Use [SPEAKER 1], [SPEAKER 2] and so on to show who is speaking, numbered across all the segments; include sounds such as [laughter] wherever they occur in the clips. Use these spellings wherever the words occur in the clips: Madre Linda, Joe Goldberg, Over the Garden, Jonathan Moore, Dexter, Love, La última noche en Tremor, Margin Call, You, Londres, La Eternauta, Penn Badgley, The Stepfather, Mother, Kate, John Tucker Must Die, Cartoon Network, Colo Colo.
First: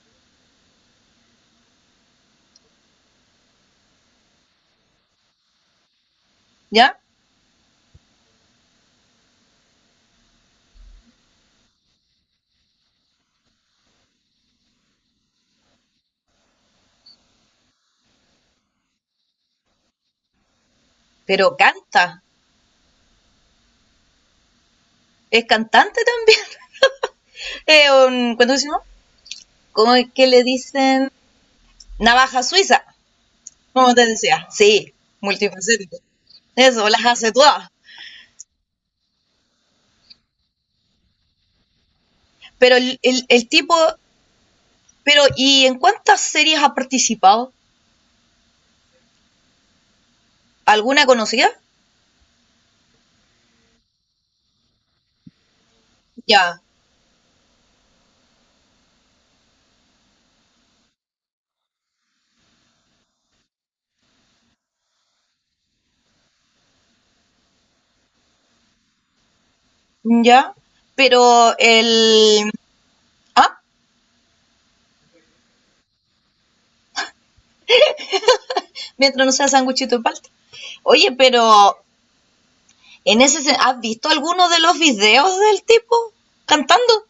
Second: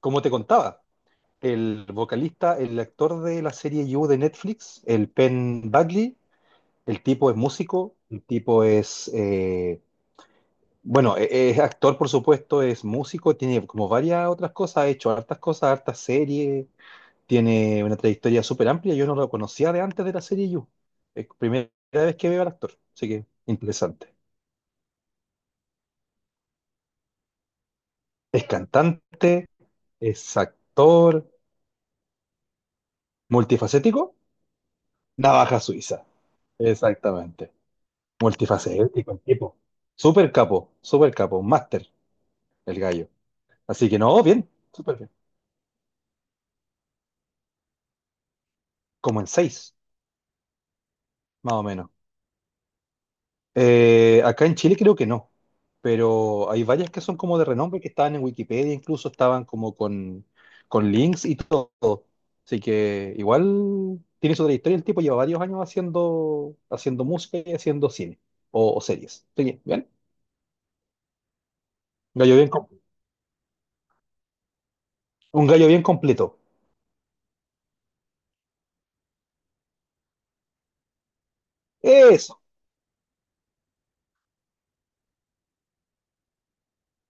[SPEAKER 1] Como te contaba, el vocalista, el actor de la serie You de Netflix, el Penn Badley,
[SPEAKER 2] ¿Ya?
[SPEAKER 1] el tipo es músico, el tipo es, bueno, es actor por supuesto, es músico, tiene como varias otras cosas, ha hecho hartas cosas, hartas series, tiene una trayectoria súper amplia, yo no lo conocía de antes de la serie You, es
[SPEAKER 2] Pero
[SPEAKER 1] primera
[SPEAKER 2] canta,
[SPEAKER 1] vez que veo al actor, así que interesante.
[SPEAKER 2] es cantante también. [laughs] Eh,
[SPEAKER 1] Es
[SPEAKER 2] ¿Cuánto decimos?
[SPEAKER 1] cantante,
[SPEAKER 2] ¿Cómo es que
[SPEAKER 1] es
[SPEAKER 2] le dicen?
[SPEAKER 1] actor,
[SPEAKER 2] Navaja suiza, como te
[SPEAKER 1] multifacético,
[SPEAKER 2] decía. Sí,
[SPEAKER 1] navaja
[SPEAKER 2] multifacético.
[SPEAKER 1] suiza,
[SPEAKER 2] Eso, las hace
[SPEAKER 1] exactamente.
[SPEAKER 2] todas.
[SPEAKER 1] Multifacético el tipo. Súper capo, un máster
[SPEAKER 2] Pero
[SPEAKER 1] el
[SPEAKER 2] el,
[SPEAKER 1] gallo.
[SPEAKER 2] el, el tipo,
[SPEAKER 1] Así que no, bien, súper bien.
[SPEAKER 2] pero ¿y en cuántas series ha participado?
[SPEAKER 1] Como en seis,
[SPEAKER 2] ¿Alguna conocida?
[SPEAKER 1] más o menos. Acá en Chile creo que no, pero
[SPEAKER 2] Ya,
[SPEAKER 1] hay varias que son como de renombre que estaban en Wikipedia, incluso estaban como con links y todo. Así que igual tiene su trayectoria, el tipo lleva varios años haciendo música y haciendo cine o series. Así que, bien,
[SPEAKER 2] ya. Pero
[SPEAKER 1] gallo bien,
[SPEAKER 2] el... Ah,
[SPEAKER 1] un gallo bien completo.
[SPEAKER 2] mientras no sea sanguchito de palta. Oye, pero
[SPEAKER 1] Eso.
[SPEAKER 2] ¿has visto alguno de los videos del tipo cantando?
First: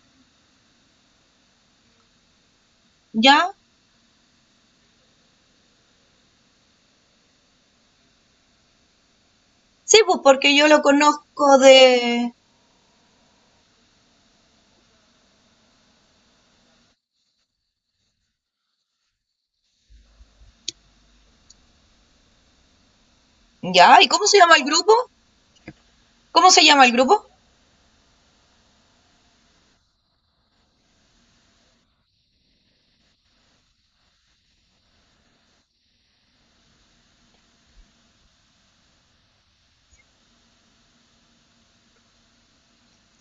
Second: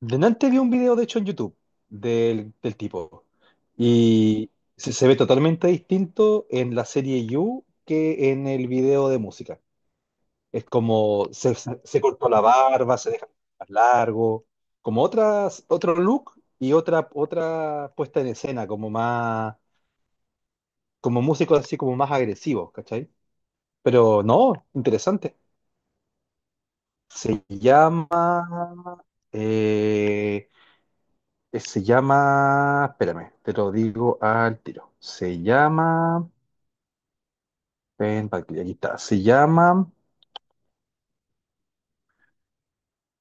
[SPEAKER 1] Delante vi un video, de hecho, en YouTube del tipo.
[SPEAKER 2] Ya,
[SPEAKER 1] Y se ve totalmente distinto en la serie You que en el video de música.
[SPEAKER 2] sí, pues porque
[SPEAKER 1] Es
[SPEAKER 2] yo lo
[SPEAKER 1] como se,
[SPEAKER 2] conozco
[SPEAKER 1] se- se cortó
[SPEAKER 2] de...
[SPEAKER 1] la barba, se deja más largo, como otro look y otra puesta en escena, como más, como músicos así como más agresivos, ¿cachai?
[SPEAKER 2] Ya, ¿y
[SPEAKER 1] Pero
[SPEAKER 2] cómo se
[SPEAKER 1] no,
[SPEAKER 2] llama el grupo?
[SPEAKER 1] interesante.
[SPEAKER 2] ¿Cómo se llama el grupo?
[SPEAKER 1] Se llama eh, se llama, espérame, te lo digo al tiro. Se llama, ven, pa' aquí está. Se llama,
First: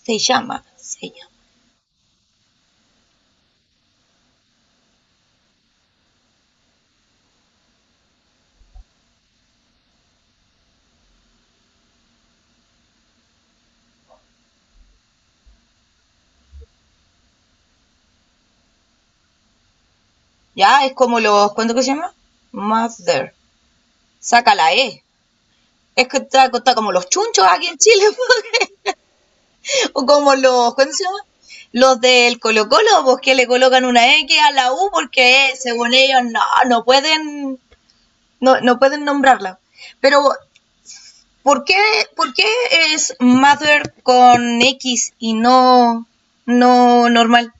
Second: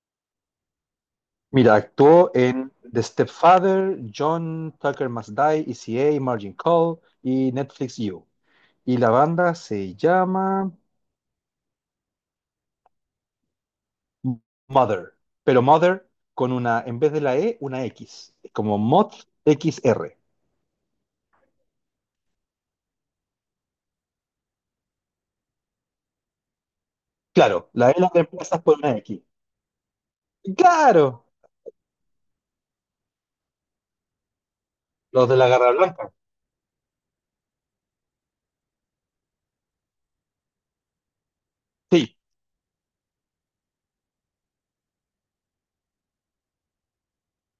[SPEAKER 2] Se llama.
[SPEAKER 1] mira, actuó en The Stepfather, John Tucker Must Die, ECA, Margin Call y Netflix You. Y la banda se llama Mother, pero Mother con una, en vez de la E, una X, como Mod X R.
[SPEAKER 2] Ya, es como los... ¿Cuánto que se llama? Mother. Saca la E. Es que está como los chunchos aquí
[SPEAKER 1] Claro,
[SPEAKER 2] en
[SPEAKER 1] la E
[SPEAKER 2] Chile,
[SPEAKER 1] la reemplazas por una X.
[SPEAKER 2] [laughs] o como los... ¿Cuánto se
[SPEAKER 1] Claro,
[SPEAKER 2] llama? Los del Colo Colo, pues que le colocan una X a la U
[SPEAKER 1] los de
[SPEAKER 2] porque
[SPEAKER 1] la Garra
[SPEAKER 2] según
[SPEAKER 1] Blanca.
[SPEAKER 2] ellos no, no pueden, no pueden nombrarla. Pero ¿por qué,
[SPEAKER 1] Sí,
[SPEAKER 2] por qué es Mother con X y no, no normal?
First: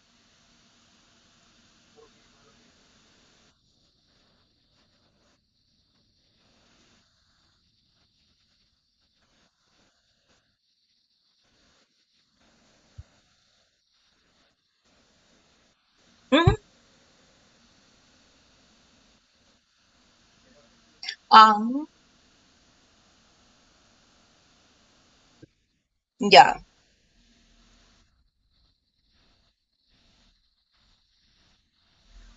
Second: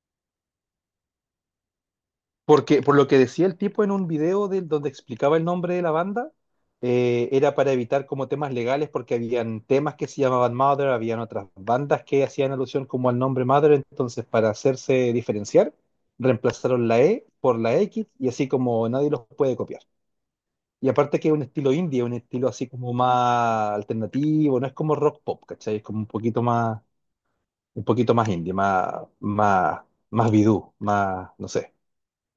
[SPEAKER 1] porque por lo que decía el tipo en un video del donde explicaba el nombre de la banda, era para evitar como temas legales porque habían temas que se llamaban Mother, habían otras bandas que hacían alusión como al nombre Mother, entonces para hacerse diferenciar,
[SPEAKER 2] ¿Mm?
[SPEAKER 1] reemplazaron la E por la X y así como nadie los puede copiar. Y aparte que es un
[SPEAKER 2] Ah,
[SPEAKER 1] estilo indie, un estilo así como más alternativo, no es como rock pop, ¿cachai? Es como
[SPEAKER 2] ya.
[SPEAKER 1] un poquito más indie, más, más, más bidú, más, no sé.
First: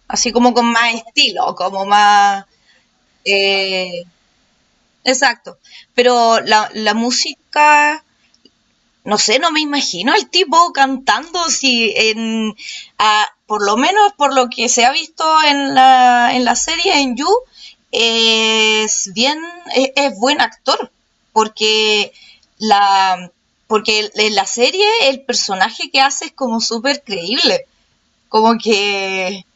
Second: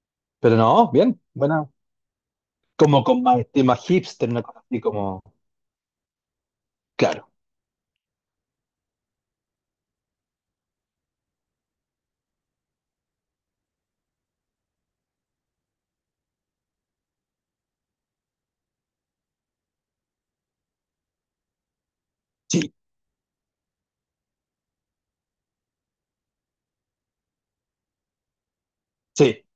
[SPEAKER 2] Así como
[SPEAKER 1] Pero
[SPEAKER 2] con
[SPEAKER 1] no,
[SPEAKER 2] más
[SPEAKER 1] bien,
[SPEAKER 2] estilo,
[SPEAKER 1] buena,
[SPEAKER 2] como más...
[SPEAKER 1] como con más temas
[SPEAKER 2] eh,
[SPEAKER 1] hipster, una cosa así como,
[SPEAKER 2] exacto. Pero la
[SPEAKER 1] claro,
[SPEAKER 2] música no sé, no me imagino al tipo cantando si en, a, por lo menos por lo que se ha visto en en la serie, en You, es bien, es buen actor, porque
[SPEAKER 1] sí,
[SPEAKER 2] la, porque en la serie el personaje que hace es como súper creíble, como
[SPEAKER 1] sí,
[SPEAKER 2] que,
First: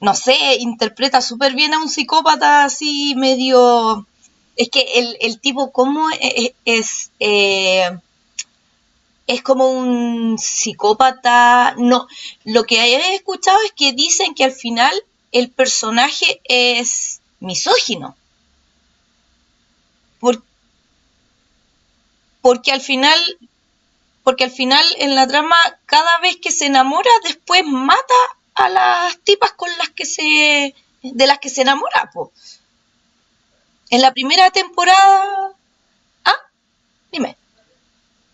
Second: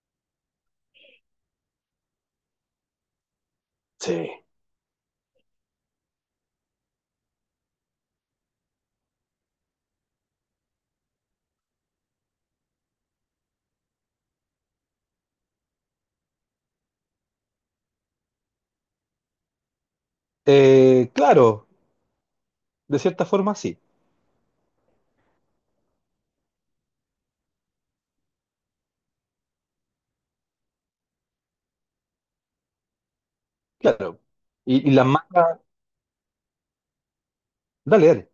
[SPEAKER 2] no sé, interpreta súper bien a un psicópata así medio...
[SPEAKER 1] sí.
[SPEAKER 2] Es que el tipo, ¿cómo es? Es es como un psicópata. No, lo que he escuchado es que dicen que al final el personaje es misógino, por-
[SPEAKER 1] Claro,
[SPEAKER 2] porque al
[SPEAKER 1] de
[SPEAKER 2] final,
[SPEAKER 1] cierta forma sí,
[SPEAKER 2] porque al final en la trama cada vez que se enamora después mata a las tipas con las que se de las que se enamora, po. En la
[SPEAKER 1] claro.
[SPEAKER 2] primera
[SPEAKER 1] Y las
[SPEAKER 2] temporada,
[SPEAKER 1] mangas,
[SPEAKER 2] ah, dime.
[SPEAKER 1] dale, dale,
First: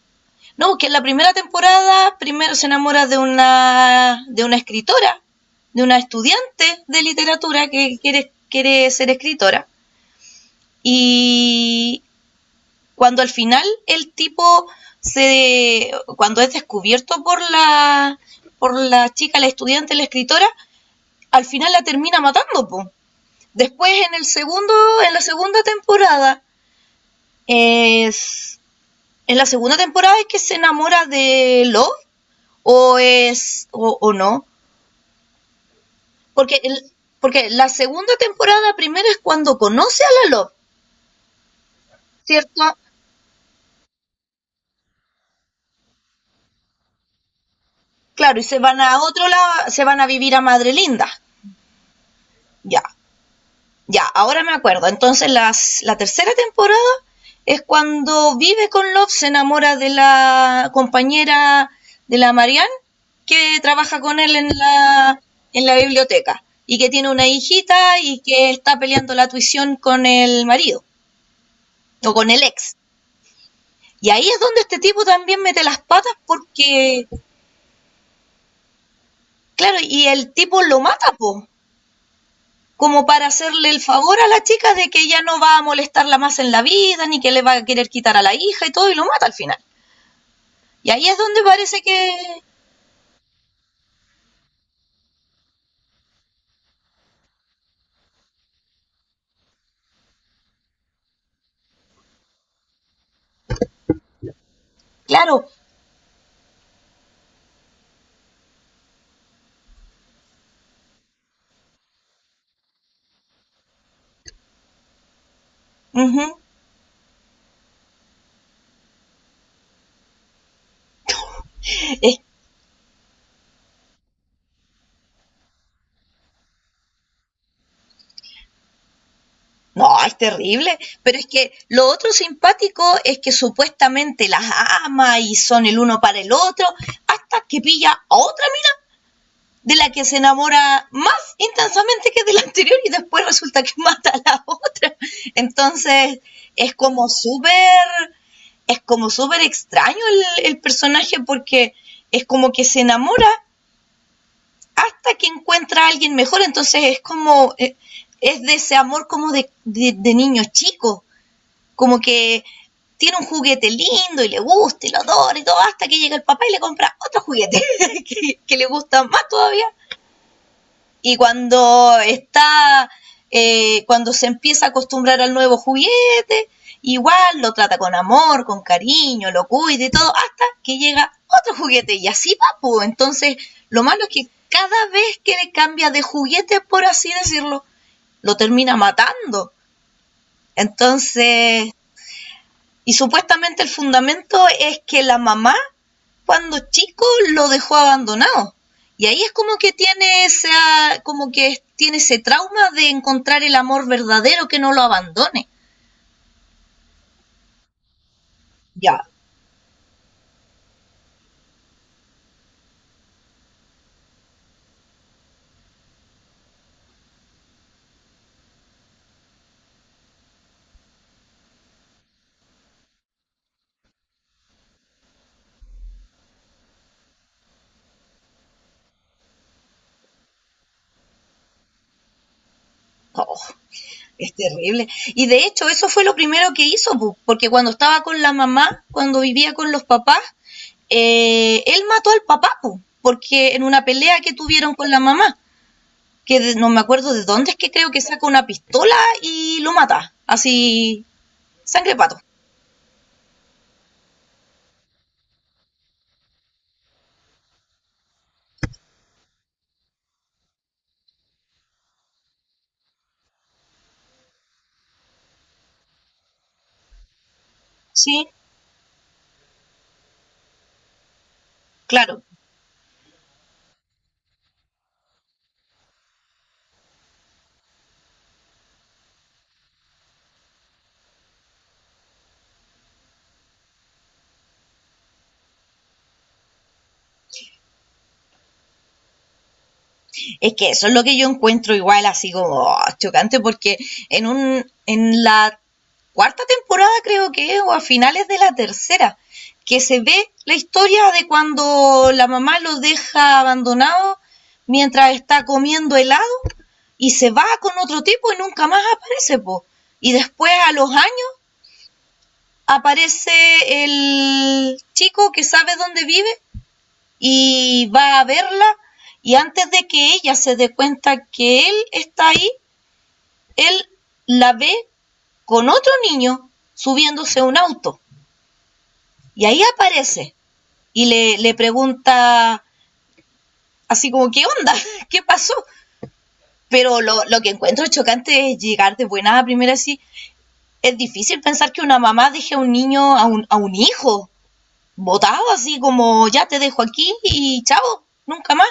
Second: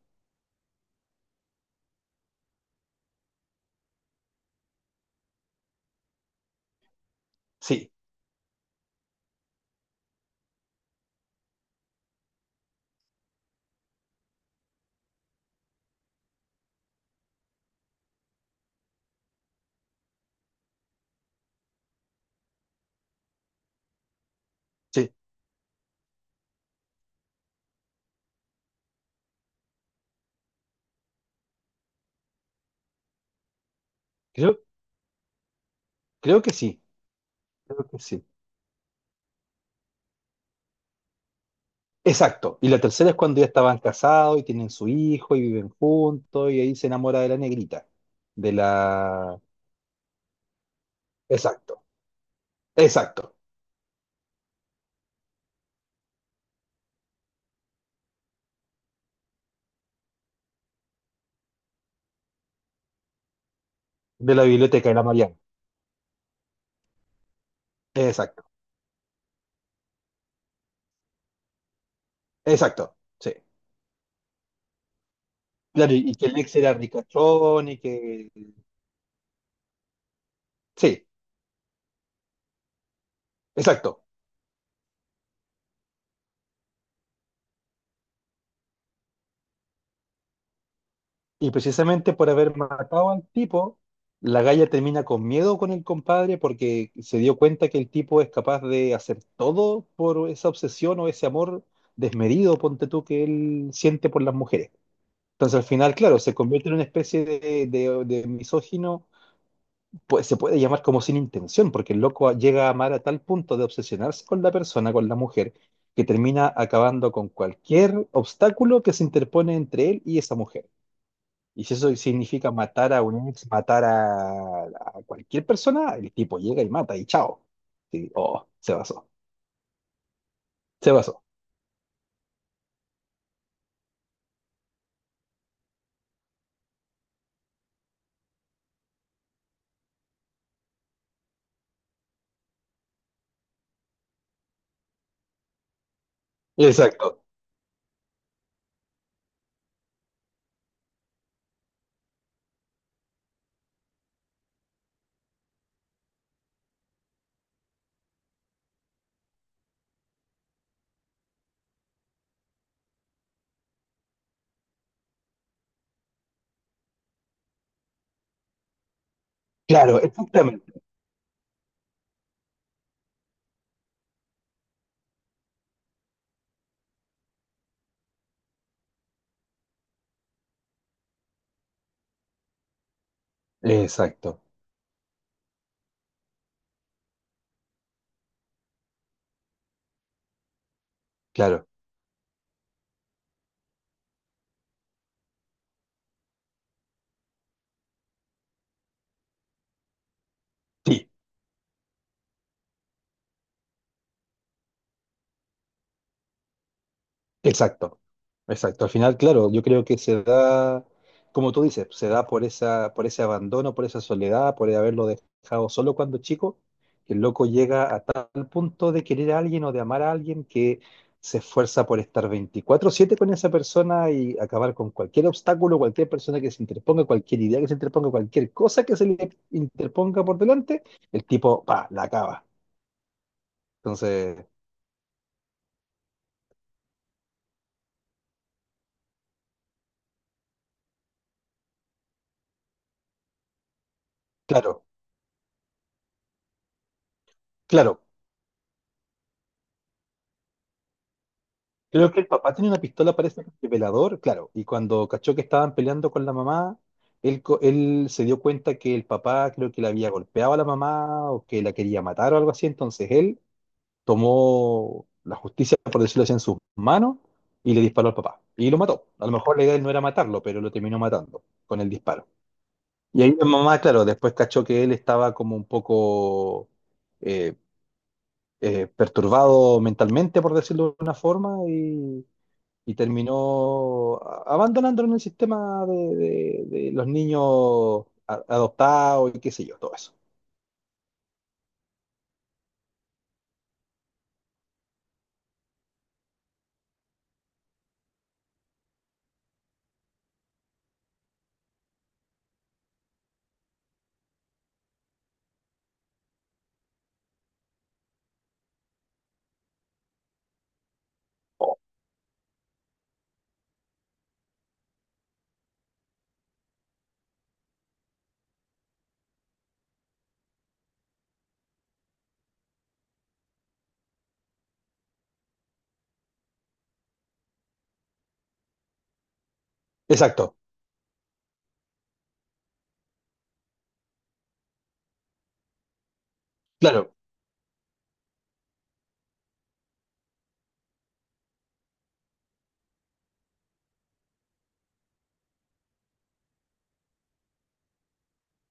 [SPEAKER 2] No, porque en la primera temporada primero se enamora de de una escritora, de una estudiante de literatura
[SPEAKER 1] sí,
[SPEAKER 2] que quiere, quiere ser escritora. Y cuando al final el tipo se cuando es descubierto por la chica, la estudiante, la escritora, al final la termina matando, po. Después en el segundo,
[SPEAKER 1] sí,
[SPEAKER 2] en la segunda temporada, es en la segunda temporada es que se enamora de Love, o es o no,
[SPEAKER 1] creo, creo que
[SPEAKER 2] porque el,
[SPEAKER 1] sí,
[SPEAKER 2] porque la
[SPEAKER 1] creo que
[SPEAKER 2] segunda
[SPEAKER 1] sí.
[SPEAKER 2] temporada primero es cuando conoce a la Love,
[SPEAKER 1] Exacto, y
[SPEAKER 2] ¿cierto?
[SPEAKER 1] la tercera es cuando ya estaban casados y tienen su hijo y viven juntos y ahí se enamora de la negrita,
[SPEAKER 2] Claro, y
[SPEAKER 1] de
[SPEAKER 2] se van a otro
[SPEAKER 1] la...
[SPEAKER 2] lado, se van a vivir a Madre Linda.
[SPEAKER 1] Exacto,
[SPEAKER 2] Ya,
[SPEAKER 1] exacto,
[SPEAKER 2] ya, ahora me acuerdo. Entonces la tercera temporada es cuando vive con Love, se enamora de la compañera de la Marianne, que trabaja con
[SPEAKER 1] de
[SPEAKER 2] él
[SPEAKER 1] la
[SPEAKER 2] en
[SPEAKER 1] biblioteca de la Mariana,
[SPEAKER 2] en la biblioteca, y que tiene una hijita y
[SPEAKER 1] exacto,
[SPEAKER 2] que está peleando la tuición con el marido, o con el ex.
[SPEAKER 1] exacto, sí.
[SPEAKER 2] Y ahí es donde este tipo también mete las
[SPEAKER 1] Claro, y
[SPEAKER 2] patas
[SPEAKER 1] y que el ex era
[SPEAKER 2] porque,
[SPEAKER 1] ricachón y que...
[SPEAKER 2] claro, y el tipo lo mata,
[SPEAKER 1] Sí,
[SPEAKER 2] po, como para hacerle el
[SPEAKER 1] exacto.
[SPEAKER 2] favor a la chica de que ya no va a molestarla más en la vida, ni que le va a querer quitar a la hija y todo, y lo mata al final. Y ahí es donde
[SPEAKER 1] Y
[SPEAKER 2] parece
[SPEAKER 1] precisamente
[SPEAKER 2] que,
[SPEAKER 1] por haber matado al tipo, la galla termina con miedo con el compadre porque se dio cuenta que el tipo es capaz de hacer todo por esa obsesión o ese amor desmedido, ponte tú, que él siente por las mujeres.
[SPEAKER 2] claro,
[SPEAKER 1] Entonces al final, claro, se convierte en una especie de misógino, pues se puede llamar como sin intención, porque el loco llega a amar a tal punto de obsesionarse con la persona, con la mujer, que
[SPEAKER 2] uh -huh,
[SPEAKER 1] termina acabando con cualquier obstáculo que se interpone entre él y esa mujer. Y si eso
[SPEAKER 2] es,
[SPEAKER 1] significa matar a un ex, matar a cualquier persona, el tipo llega y mata y chao. Sí, oh, se basó.
[SPEAKER 2] no, es terrible,
[SPEAKER 1] Se
[SPEAKER 2] pero
[SPEAKER 1] basó.
[SPEAKER 2] es que lo otro simpático es que supuestamente las ama y son el uno para el otro, hasta que pilla a otra mina de la que se enamora más intensamente que de la anterior y después resulta que mata a la otra. Entonces es como
[SPEAKER 1] Exacto.
[SPEAKER 2] súper, es como súper extraño el personaje porque es como que se enamora hasta que encuentra a alguien mejor. Entonces es como, es de ese amor como de niño chico, como que tiene un juguete lindo y le gusta y lo adora y todo, hasta que llega el papá y le compra otro juguete [laughs] que le gusta más todavía
[SPEAKER 1] Claro, exactamente.
[SPEAKER 2] y cuando está, cuando se empieza a acostumbrar al nuevo juguete, igual lo trata con amor, con cariño, lo cuida y todo, hasta que llega otro juguete y así va, pues. Entonces, lo malo es que
[SPEAKER 1] Exacto.
[SPEAKER 2] cada vez que le cambia de juguete, por así decirlo, lo termina matando.
[SPEAKER 1] Claro.
[SPEAKER 2] Entonces, y supuestamente el fundamento es que la mamá cuando chico lo dejó abandonado. Y ahí es como que tiene esa,
[SPEAKER 1] Sí.
[SPEAKER 2] como que tiene ese trauma de encontrar el amor verdadero que no lo abandone.
[SPEAKER 1] Exacto, exacto. Al
[SPEAKER 2] Ya,
[SPEAKER 1] final, claro, yo creo que se da, como tú dices, se da por esa, por ese abandono, por esa soledad, por haberlo dejado solo cuando chico, que el loco llega a tal punto de querer a alguien o de amar a alguien que se esfuerza por estar 24/7 con esa persona y acabar con cualquier obstáculo, cualquier persona que se interponga, cualquier idea que se interponga, cualquier cosa que se le interponga por delante, el tipo, pa, la acaba.
[SPEAKER 2] oh, es
[SPEAKER 1] Entonces,
[SPEAKER 2] terrible. Y de hecho, eso fue lo primero que hizo, porque cuando estaba con la mamá, cuando vivía con los papás, él mató al papá, porque en una pelea que tuvieron
[SPEAKER 1] claro.
[SPEAKER 2] con la mamá, que no me acuerdo de dónde es que creo que
[SPEAKER 1] Claro,
[SPEAKER 2] saca una pistola y lo mata, así, sangre
[SPEAKER 1] creo
[SPEAKER 2] pato.
[SPEAKER 1] que el papá tenía una pistola, parece, de velador, claro. Y cuando cachó que estaban peleando con la mamá, él se dio cuenta que el papá creo que le había golpeado a la mamá o que la quería matar o algo así. Entonces él tomó la justicia, por decirlo así, en sus manos y le disparó al
[SPEAKER 2] Sí,
[SPEAKER 1] papá. Y lo mató. A lo mejor la idea de él no era matarlo, pero lo terminó matando con el
[SPEAKER 2] claro.
[SPEAKER 1] disparo. Y ahí la mamá, claro, después cachó que él estaba como un poco eh, perturbado mentalmente, por decirlo de una forma, y terminó abandonándolo en el sistema de los niños adoptados y qué sé yo, todo eso.
[SPEAKER 2] Es que eso es lo que yo encuentro igual así como oh, chocante porque en la cuarta temporada creo que es, o a finales de la tercera, que se ve la historia de cuando la mamá lo deja abandonado mientras está comiendo helado y se va con otro tipo y nunca más aparece, po. Y después a los años aparece el chico que sabe dónde vive y va a verla y antes de que ella se dé cuenta que él está ahí, él la ve con otro niño subiéndose a un auto y ahí aparece
[SPEAKER 1] Exacto,
[SPEAKER 2] y le pregunta así como, ¿qué onda? [laughs] ¿Qué pasó? Pero
[SPEAKER 1] claro,
[SPEAKER 2] lo que encuentro chocante es llegar de buena a primera así. Es difícil pensar que una mamá deje a un niño, a un hijo, botado, así como ya te dejo aquí y chao, nunca más.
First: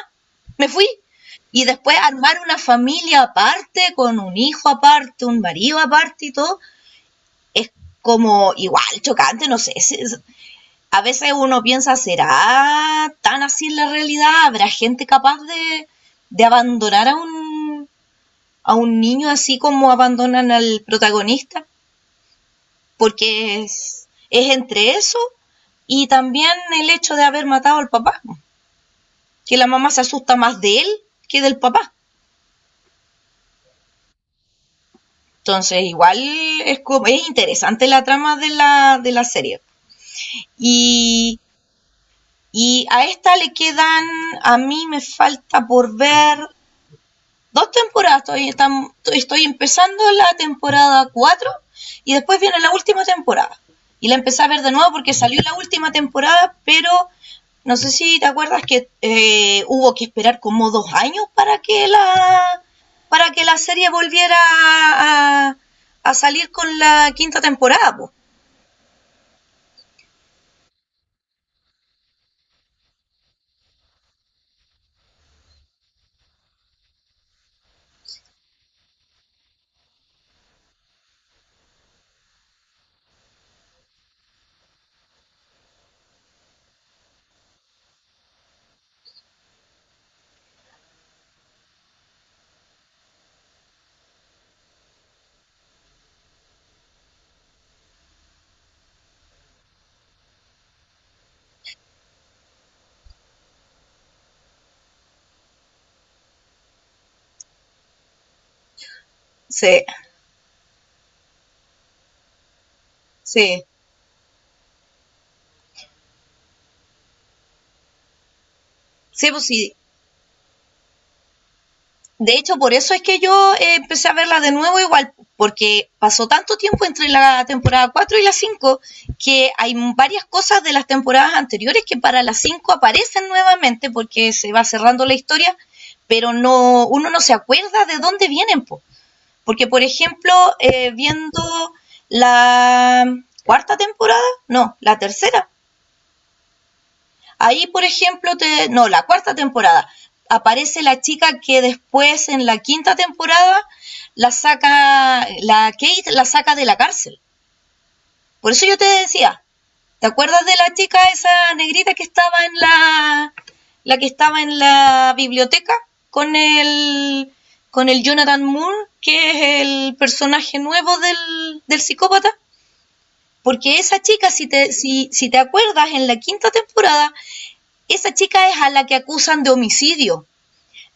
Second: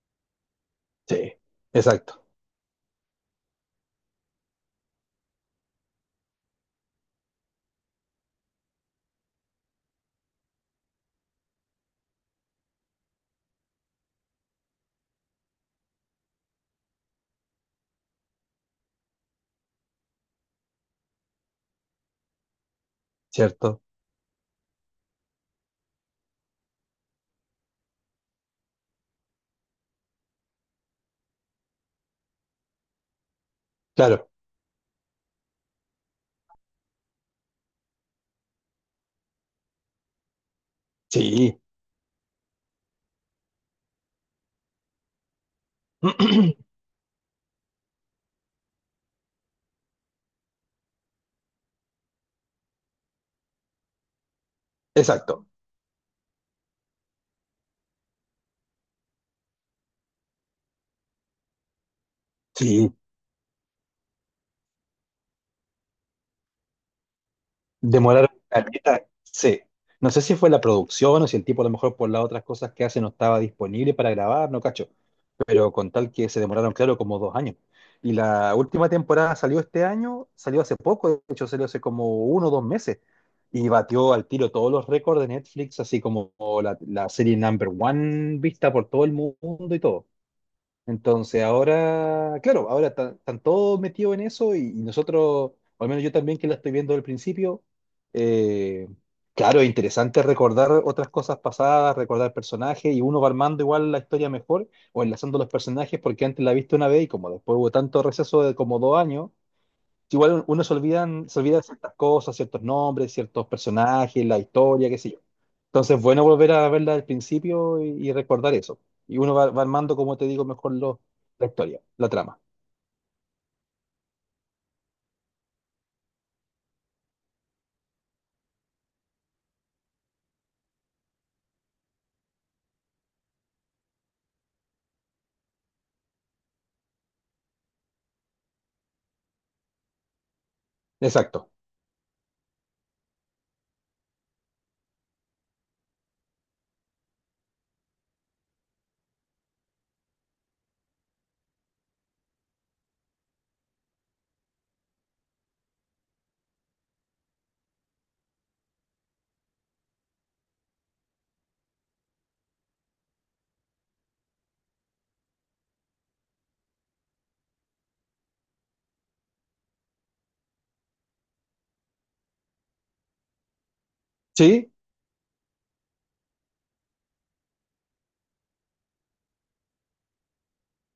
[SPEAKER 2] Me fui.
[SPEAKER 1] sí,
[SPEAKER 2] Y después
[SPEAKER 1] exacto,
[SPEAKER 2] armar una familia aparte, con un hijo aparte, un marido aparte y todo, es como igual chocante, no sé. A veces uno piensa, ¿será tan así la realidad? ¿Habrá gente capaz de abandonar a un niño así como abandonan al protagonista? Porque
[SPEAKER 1] cierto,
[SPEAKER 2] es entre eso y también el hecho de haber matado al papá, que la mamá se asusta más de él que del papá.
[SPEAKER 1] claro,
[SPEAKER 2] Entonces, igual es, es interesante la trama de de la serie. Y,
[SPEAKER 1] sí,
[SPEAKER 2] y a esta le quedan, a mí me falta por ver
[SPEAKER 1] [clears throat]
[SPEAKER 2] dos temporadas, estoy empezando la temporada 4 y después viene la última temporada. Y la empecé a ver de nuevo porque salió
[SPEAKER 1] exacto,
[SPEAKER 2] la última temporada, pero no sé si te acuerdas que hubo que esperar como dos años
[SPEAKER 1] sí,
[SPEAKER 2] para que la serie volviera a, a salir con la quinta temporada, po.
[SPEAKER 1] demoraron caleta, sí. No sé si fue la producción o si el tipo a lo mejor por las otras cosas que hace no estaba disponible para grabar, no cacho, pero con tal que se demoraron, claro, como 2 años. Y la última temporada salió este año, salió hace poco, de hecho salió hace como 1 o 2 meses, y batió al tiro todos los récords de Netflix, así como la serie number one vista por todo el mundo y todo. Entonces ahora, claro, ahora están todos metidos en eso y nosotros, o al menos yo también que la estoy viendo al principio, eh, claro, es interesante recordar otras cosas pasadas, recordar personajes y uno va armando igual la historia mejor o enlazando los personajes porque antes la viste una vez y como después hubo tanto receso de como 2 años,
[SPEAKER 2] Sí,
[SPEAKER 1] igual uno se olvidan, se olvida de ciertas cosas, ciertos nombres, ciertos
[SPEAKER 2] sí,
[SPEAKER 1] personajes, la historia, qué sé yo. Entonces, bueno, volver a verla al principio y recordar eso. Y
[SPEAKER 2] sí,
[SPEAKER 1] uno
[SPEAKER 2] pues
[SPEAKER 1] va
[SPEAKER 2] sí.
[SPEAKER 1] armando, como te digo, mejor la historia, la
[SPEAKER 2] De
[SPEAKER 1] trama.
[SPEAKER 2] hecho, por eso es que yo empecé a verla de nuevo igual, porque pasó tanto tiempo entre la temporada 4 y la cinco que hay varias cosas de las temporadas anteriores que para la 5 aparecen nuevamente porque se va cerrando la historia, pero no uno no se acuerda de dónde vienen, po. Porque, por ejemplo,
[SPEAKER 1] Exacto.
[SPEAKER 2] viendo la cuarta temporada, no, la tercera, ahí, por ejemplo, no, la cuarta temporada, aparece la chica que después en la quinta temporada la saca, la Kate la saca de la cárcel. Por eso yo te decía, ¿te acuerdas de la chica esa negrita que estaba en la que estaba en la biblioteca con con el Jonathan Moore, que es el personaje nuevo del psicópata? Porque esa chica,
[SPEAKER 1] ¿Sí?
[SPEAKER 2] si te acuerdas, en la quinta temporada esa chica es a la que acusan de homicidio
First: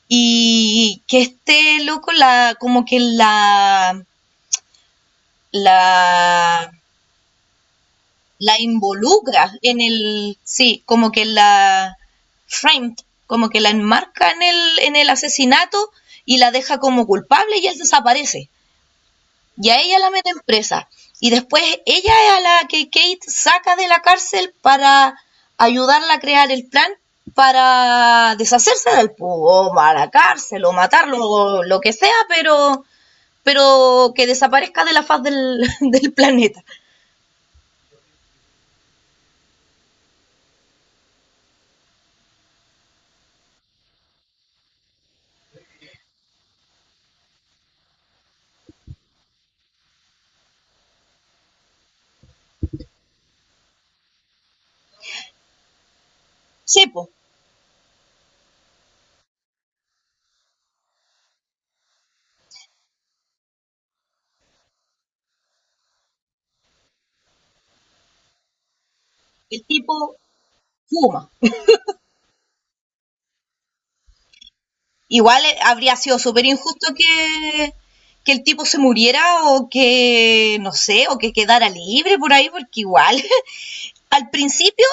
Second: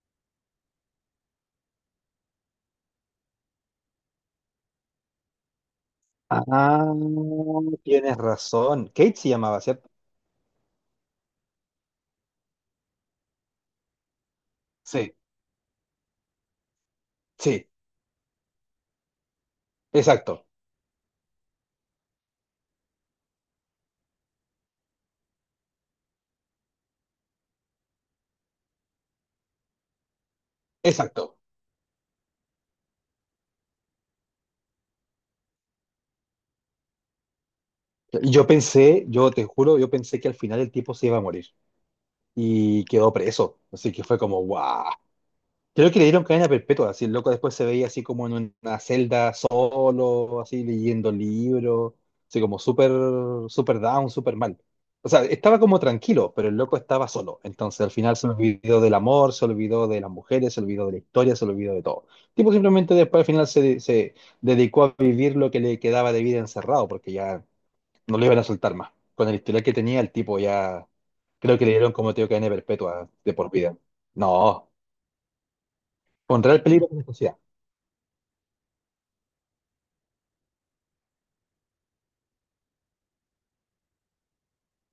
[SPEAKER 2] y que este loco la
[SPEAKER 1] Ah, tienes
[SPEAKER 2] la
[SPEAKER 1] razón. Kate se
[SPEAKER 2] involucra
[SPEAKER 1] llamaba,
[SPEAKER 2] en
[SPEAKER 1] ¿cierto?
[SPEAKER 2] el sí, como que la framed, como que la enmarca en el
[SPEAKER 1] Sí,
[SPEAKER 2] asesinato y la deja como culpable y
[SPEAKER 1] sí,
[SPEAKER 2] él desaparece. Y a ella la meten
[SPEAKER 1] exacto,
[SPEAKER 2] presa. Y después ella es a la que Kate saca de la cárcel para ayudarla a crear el plan para deshacerse del o a la cárcel o matarlo
[SPEAKER 1] exacto.
[SPEAKER 2] o lo que sea, pero que desaparezca de la faz del, [laughs] del planeta.
[SPEAKER 1] Yo pensé, yo te juro, yo pensé que al final el tipo se iba a morir y quedó preso. Así que fue como, ¡guau! Creo que le dieron cadena perpetua, así el loco después se veía así como en una celda solo, así leyendo libros, así como súper, súper down, súper mal. O sea, estaba como tranquilo, pero el loco
[SPEAKER 2] Sepo,
[SPEAKER 1] estaba solo. Entonces al final se olvidó del amor, se olvidó de las mujeres, se olvidó de la historia, se olvidó de todo. El tipo simplemente después al final se dedicó a vivir lo que le quedaba de vida encerrado, porque ya no le iban a soltar más. Con el
[SPEAKER 2] el
[SPEAKER 1] historial que tenía, el
[SPEAKER 2] tipo
[SPEAKER 1] tipo ya
[SPEAKER 2] fuma.
[SPEAKER 1] creo que le dieron como te digo cadena perpetua de por vida. No.
[SPEAKER 2] Igual habría sido súper
[SPEAKER 1] Pondrá el peligro
[SPEAKER 2] injusto
[SPEAKER 1] de la sociedad.
[SPEAKER 2] que el tipo se muriera o que, no sé, o que quedara libre por ahí, porque igual al principio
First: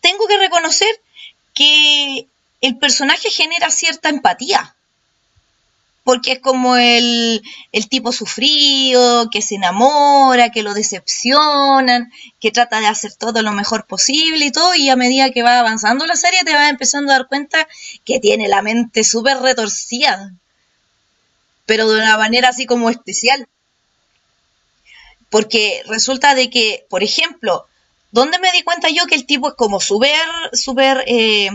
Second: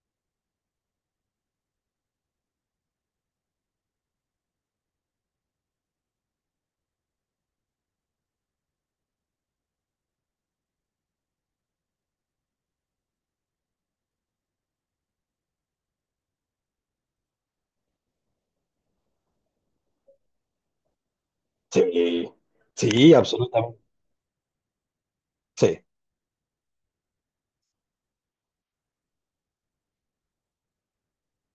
[SPEAKER 2] tengo que reconocer que el personaje genera cierta empatía, porque es como el tipo sufrido, que se enamora, que lo decepcionan, que trata de hacer todo lo mejor posible y todo, y a medida que va avanzando la serie te vas empezando a dar cuenta que tiene la mente súper retorcida, pero de una
[SPEAKER 1] Sí,
[SPEAKER 2] manera así como
[SPEAKER 1] sí,
[SPEAKER 2] especial,
[SPEAKER 1] absolutamente.
[SPEAKER 2] porque
[SPEAKER 1] Sí,
[SPEAKER 2] resulta de que, por ejemplo, ¿dónde me di cuenta yo que el tipo es como súper...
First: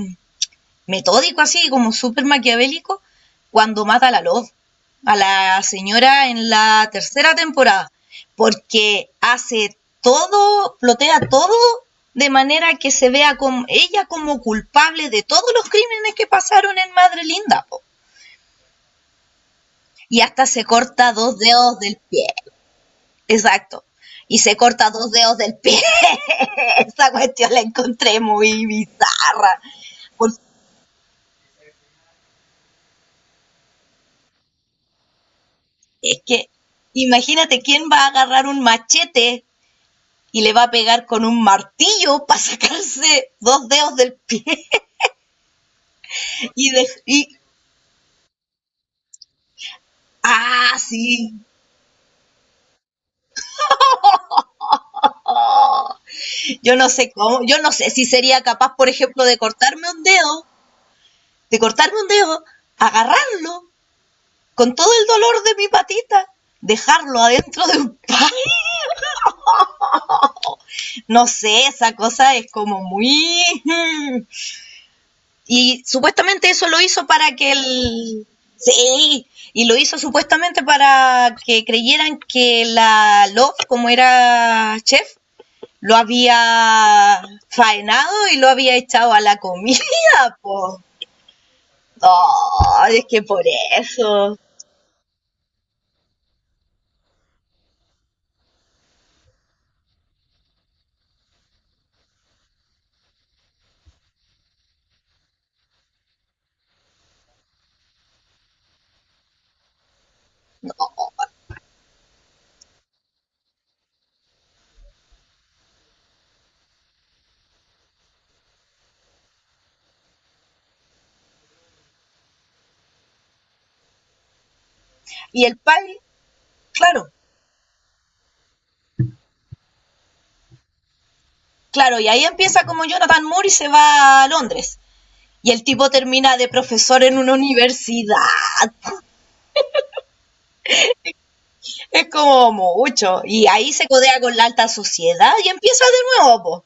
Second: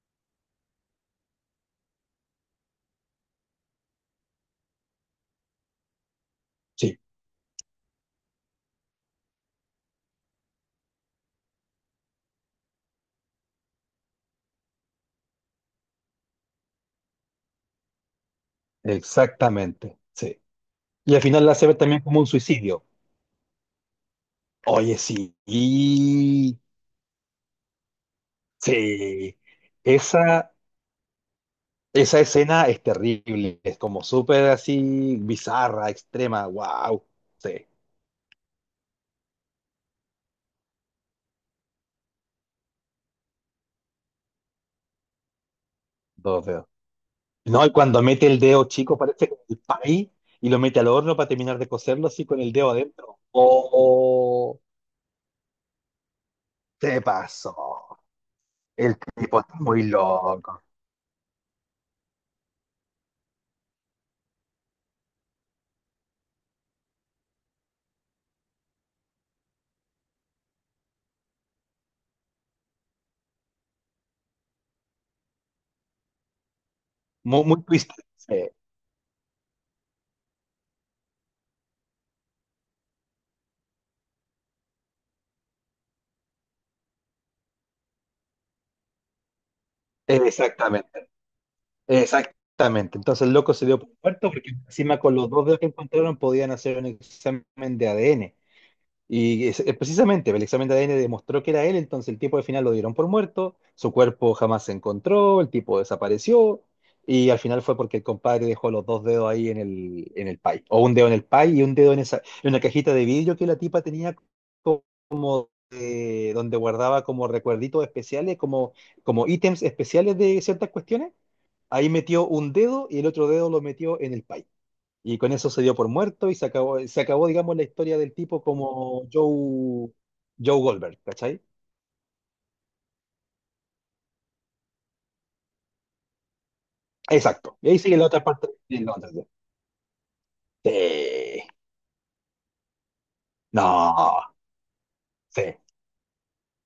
[SPEAKER 2] metódico así, como súper maquiavélico, cuando mata a la Love, a la señora en la
[SPEAKER 1] sí,
[SPEAKER 2] tercera temporada, porque hace todo, plotea todo de manera que se vea con ella como culpable de todos los crímenes que pasaron en Madre Linda, po.
[SPEAKER 1] exactamente.
[SPEAKER 2] Y
[SPEAKER 1] Sí.
[SPEAKER 2] hasta se corta
[SPEAKER 1] Y al
[SPEAKER 2] dos
[SPEAKER 1] final la hace
[SPEAKER 2] dedos
[SPEAKER 1] ver
[SPEAKER 2] del
[SPEAKER 1] también como
[SPEAKER 2] pie.
[SPEAKER 1] un suicidio.
[SPEAKER 2] Exacto. Y se corta
[SPEAKER 1] Oye,
[SPEAKER 2] dos
[SPEAKER 1] sí,
[SPEAKER 2] dedos del pie. [laughs] Esa cuestión la encontré muy
[SPEAKER 1] sí.
[SPEAKER 2] bizarra. Porque
[SPEAKER 1] Esa, esa escena es terrible. Es como súper así, bizarra,
[SPEAKER 2] es que,
[SPEAKER 1] extrema. Wow.
[SPEAKER 2] imagínate
[SPEAKER 1] Sí,
[SPEAKER 2] quién va a agarrar un machete y le va a pegar con un martillo para sacarse dos dedos del pie
[SPEAKER 1] dos dedos.
[SPEAKER 2] y
[SPEAKER 1] No, y cuando mete el dedo chico, parece como el pay, y lo
[SPEAKER 2] ah
[SPEAKER 1] mete al
[SPEAKER 2] sí
[SPEAKER 1] horno para terminar de cocerlo así con el dedo adentro. Oh,
[SPEAKER 2] yo no
[SPEAKER 1] se
[SPEAKER 2] sé cómo yo no sé
[SPEAKER 1] pasó.
[SPEAKER 2] si sería capaz por
[SPEAKER 1] El
[SPEAKER 2] ejemplo de
[SPEAKER 1] tipo está muy
[SPEAKER 2] cortarme un dedo
[SPEAKER 1] loco,
[SPEAKER 2] de cortarme un dedo agarrarlo con todo el dolor de mi patita dejarlo adentro de un [laughs] pan no sé esa cosa es como muy y supuestamente eso lo hizo para
[SPEAKER 1] muy,
[SPEAKER 2] que
[SPEAKER 1] muy twisted.
[SPEAKER 2] el...
[SPEAKER 1] Sí,
[SPEAKER 2] Sí, y lo hizo supuestamente para que creyeran que la Love, como era chef, lo había faenado y lo había echado a la comida, [laughs] pues.
[SPEAKER 1] exactamente,
[SPEAKER 2] Oh,
[SPEAKER 1] exactamente.
[SPEAKER 2] es que
[SPEAKER 1] Entonces el
[SPEAKER 2] por
[SPEAKER 1] loco se dio por muerto
[SPEAKER 2] eso.
[SPEAKER 1] porque encima con los dos dedos que encontraron podían hacer un examen de ADN. Y precisamente el examen de ADN demostró que era él, entonces el tipo al final lo dieron por muerto, su cuerpo jamás se encontró, el tipo desapareció y al final fue porque el compadre dejó los dos dedos ahí en el pie, o un dedo
[SPEAKER 2] No.
[SPEAKER 1] en el pie y un dedo en, esa, en una cajita de vidrio que la tipa tenía donde guardaba como recuerditos especiales, como ítems especiales de ciertas cuestiones. Ahí metió un dedo y el otro dedo lo metió en el pie. Y con
[SPEAKER 2] Y
[SPEAKER 1] eso
[SPEAKER 2] el
[SPEAKER 1] se dio por
[SPEAKER 2] pai,
[SPEAKER 1] muerto y se
[SPEAKER 2] claro,
[SPEAKER 1] acabó, digamos, la historia del tipo como Joe, Joe Goldberg, ¿cachai?
[SPEAKER 2] claro, y ahí empieza como Jonathan Moore y se va a Londres. Y el tipo termina de profesor en una
[SPEAKER 1] Exacto. Y ahí sigue la
[SPEAKER 2] universidad,
[SPEAKER 1] otra parte de Londres. Sí.
[SPEAKER 2] es como mucho. Y ahí se codea
[SPEAKER 1] No,
[SPEAKER 2] con la alta sociedad
[SPEAKER 1] sí.
[SPEAKER 2] y empieza de nuevo, po.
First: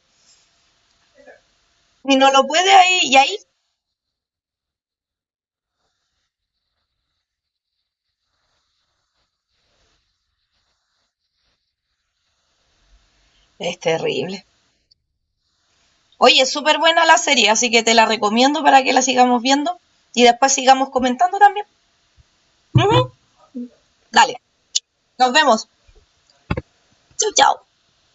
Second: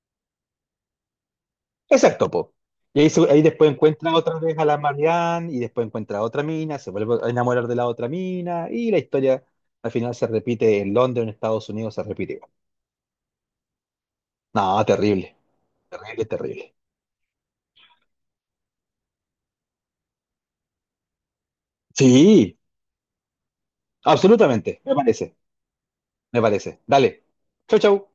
[SPEAKER 2] Y
[SPEAKER 1] Exacto,
[SPEAKER 2] no lo
[SPEAKER 1] po.
[SPEAKER 2] puede ahí,
[SPEAKER 1] Y ahí,
[SPEAKER 2] y ahí
[SPEAKER 1] ahí después encuentra otra vez a la Marianne y después encuentra a otra mina, se vuelve a enamorar de la otra mina y la historia al final se repite en Londres, en Estados Unidos, se repite igual.
[SPEAKER 2] es terrible.
[SPEAKER 1] No, terrible, terrible,
[SPEAKER 2] Oye, es
[SPEAKER 1] terrible.
[SPEAKER 2] súper buena la serie, así que te la recomiendo para que la sigamos viendo y después sigamos comentando también.
[SPEAKER 1] Sí,
[SPEAKER 2] Ujú. Dale,
[SPEAKER 1] absolutamente, me
[SPEAKER 2] nos
[SPEAKER 1] parece,
[SPEAKER 2] vemos.
[SPEAKER 1] me parece. Dale.
[SPEAKER 2] Chau, chau.
[SPEAKER 1] Chau, chau.